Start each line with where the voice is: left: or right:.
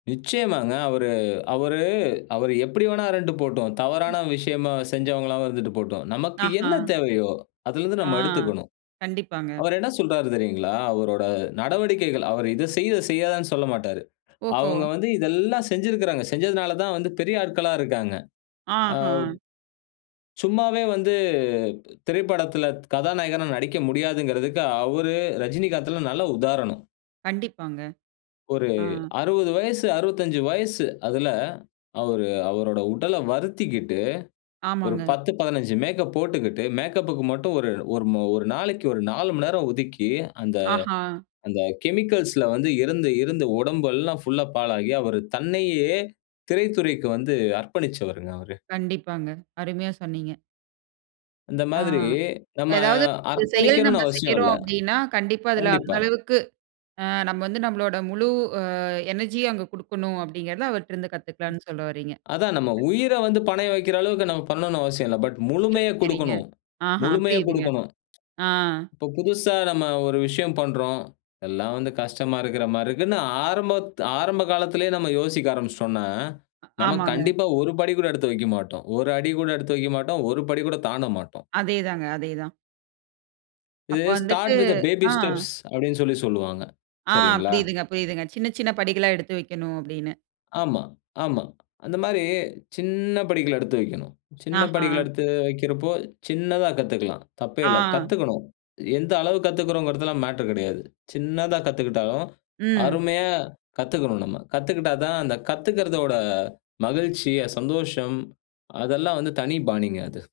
left: நிச்சயமாங்க. அவரு அவரு அவரு எப்படி வேணா இருந்துட்டு போட்டும்.
right: ம்.
left: தவறான விஷயமா செஞ்சவங்களாவும் இருந்துட்டு போட்டும். நமக்கு என்ன
right: ஆஹா!
left: தேவையோ, அதுலருந்து
right: ஆ,
left: நம்ம எடுத்துக்கணும்.
right: கண்டிப்பாங்க.
left: அவரு என்ன சொல்றாரு தெரியுங்களா, அவரோட நடவடிக்கைகள் அவரு இது செய், இத செய்யாதன்னு சொல்லமாட்டாரு.
right: ஓஹோ!
left: அவுங்க வந்து இதெல்லாம் செஞ்சுருக்குறாங்க. செஞ்சதனால தான் வந்து பெரிய ஆட்களா இருக்காங்க. அவ்
right: ஆஹா!
left: சும்மாவே வந்து திரைப்படத்துல கதாநாயகனா நடிக்க முடியாதுங்கறதுக்கு அவரு, ரஜினிகாந்த்தெல்லாம் நல்ல உதாரணம்.
right: கண்டிப்பாங்க.
left: ஒரு
right: ஆ.
left: 60 வயசு, 65 வயசு. அதுல அவரு அவரோட உடலை வருத்திக்கிட்டு, ஒரு
right: ஆமாங்க.
left: 10, 15 மேக்கப் போட்டுக்கிட்டு மேக்கப்புக்கு மட்டும் ஒரு, ஒரு ம ஒரு நாளைக்கு ஒரு 4 மணி நேரம் ஒதுக்கி, அந்த
right: ஆஹா!
left: அந்த கெமிக்கல்ஸ்ல வந்து இருந்து இருந்து உடம்பெல்லாம் ஃபுல்லா பாழாகி, அவர் தன்னையே திரைத்துறைக்கு வந்து அர்ப்பணிச்சவர்ங்க அவரு.
right: கண்டிப்பாங்க, அருமையா சொன்னீங்க.
left: இந்த
right: ஆ.
left: மாதிரி, நம்ம
right: "எதாவது செயல் நம்ம
left: அர்ப்பணிக்கணும்ன்னு அவசியம்
right: செய்யறோம்
left: இல்ல
right: அப்படீன்னா, கண்டிப்பா அதுல அந்த
left: கண்டிப்பா.
right: அளவுக்கு அ நம்ம வந்து நம்மளோட முழு அ எனர்ஜியும் அங்க குடுக்கணும்." அப்படீங்கிறத அவர்ட்டருந்து
left: அ
right: கத்துக்கலாம்ன்னு சொல்ல வர்றீங்க.
left: அதான் நம்ம உயிரை வந்து பணையம் வைக்கிற அளவுக்கு நம்ம பண்ணனும்ன்னு அவசியம் இல்ல. பட்,
right: சரி,
left: முழுமையக்
right: சரிங்க.
left: குடுக்கணும்,
right: ஆஹா!
left: முழுமையக்
right: புரியுதுங்க.
left: குடுக்கணும்.
right: ஆ.
left: இப்ப புதுசா நம்ம ஒரு விஷயம் பண்றோம். எல்லாம் வந்து கஷ்டமா இருக்கிற மாரி இருக்குன்னு ஆரம்பத் ஆரம்ப காலத்திலயே நம்ம யோசிக்க ஆரம்பிச்சுட்டோம்ன்னா,
right: அ
left: நம்ம
right: ஆமாங்க.
left: கண்டிப்பா 1 படி கூட எடுத்து வைக்க மாட்டோம். 1 அடி கூட எடுத்து வைக்க மாட்டோம். 1 படி கூட தாண்ட மாட்டோம்.
right: அதேதாங்க, அதேதான்.
left: இது
right: அப்ப வந்துட்டு
left: "start with the baby
right: ah.
left: Steps" அப்டீன்னு சொல்லி சொல்லுவாங்க,
right: ஆ
left: சரிங்களா?
right: புரியுதுங்க, புரியுதுங்க. சின்ன, சின்ன படிகளா எடுத்து வைக்கணும், அப்டீன்னு.
left: ஆமா, ஆமா. அந்த மாரி, சின்ன படிகள் எடுத்து வைக்கணும். சின்ன படிகள்
right: ஆஹான்!
left: எடுத்து வைக்கிறப்போ, சின்னதா கத்துக்கலாம். தப்பே
right: ஆ.
left: இல்ல. கத்துக்கணும். எந்த அளவுக்கு கத்துக்கிறோம்ங்கிறதெல்லாம் மேட்டர் கெடையாது. சின்னதா கத்துக்கிட்டாலும்,
right: ம்.
left: அருமையா கத்துக்கணும் நம்ம. கத்துக்கிட்டா தான், அந்த கத்துக்கறதோட மகிழ்ச்சி, சந்தோஷம் அதெல்லாம் வந்து தனி பாணிங்க அது.